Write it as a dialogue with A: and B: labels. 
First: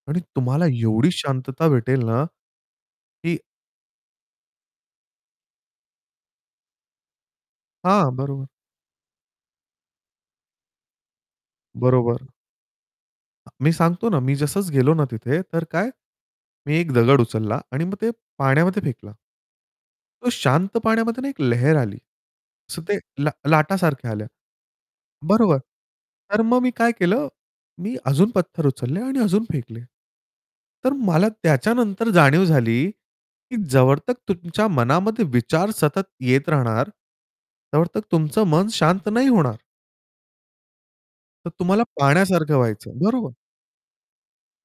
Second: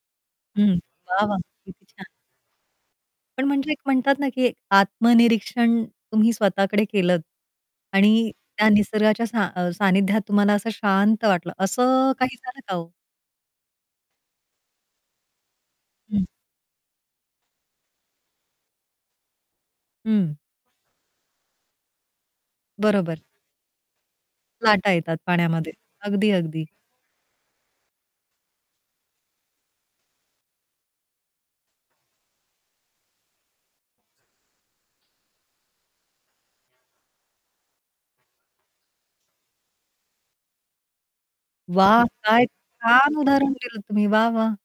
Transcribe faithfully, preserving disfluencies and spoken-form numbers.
A: आणि तुम्हाला
B: हं.
A: एवढी
B: वाह, वाह!
A: शांतता
B: किती
A: भेटेल
B: छान!
A: ना की
B: पण म्हणजे एक म्हणतात ना, की एक आत्मनिरीक्षण तुम्ही स्वतःकडे केलंत
A: हां,
B: आणि
A: बरोबर.
B: त्या निसर्गाच्या सा अ, सानिध्यात तुम्हाला असं शांत वाटलं असं
A: बरोबर.
B: काही झालं का हो?
A: अ, मी सांगतो ना. मी जसंचं गेलो ना तिथे तर काय?
B: हं.
A: मी एक दगड उचलला आणि मग ते पाण्यामध्ये फेकला. तो
B: हं.
A: शांत पाण्यामध्ये ना एक लहेर आली. सो ते
B: बरोबर.
A: लाट लाटासारख्या आल्या.
B: लाटा येतात
A: बरोबर.
B: पाण्यामध्ये. अगदी,
A: तर मग
B: अगदी.
A: मी काय केलं मी अजून पत्थर उचलले आणि अजून फेकले. तर मला त्याच्यानंतर जाणीव झाली, की जवळत तुमच्या मनामध्ये विचार सतत येत राहणार. तवळतत तुमचं मन शांत नाही होणार. तर तुम्हाला
B: वाह! काय
A: पाण्यासारखं व्हायचं आहे.
B: छान
A: बरोबर.
B: उदाहरण दिलत तुम्ही वाह, वाह!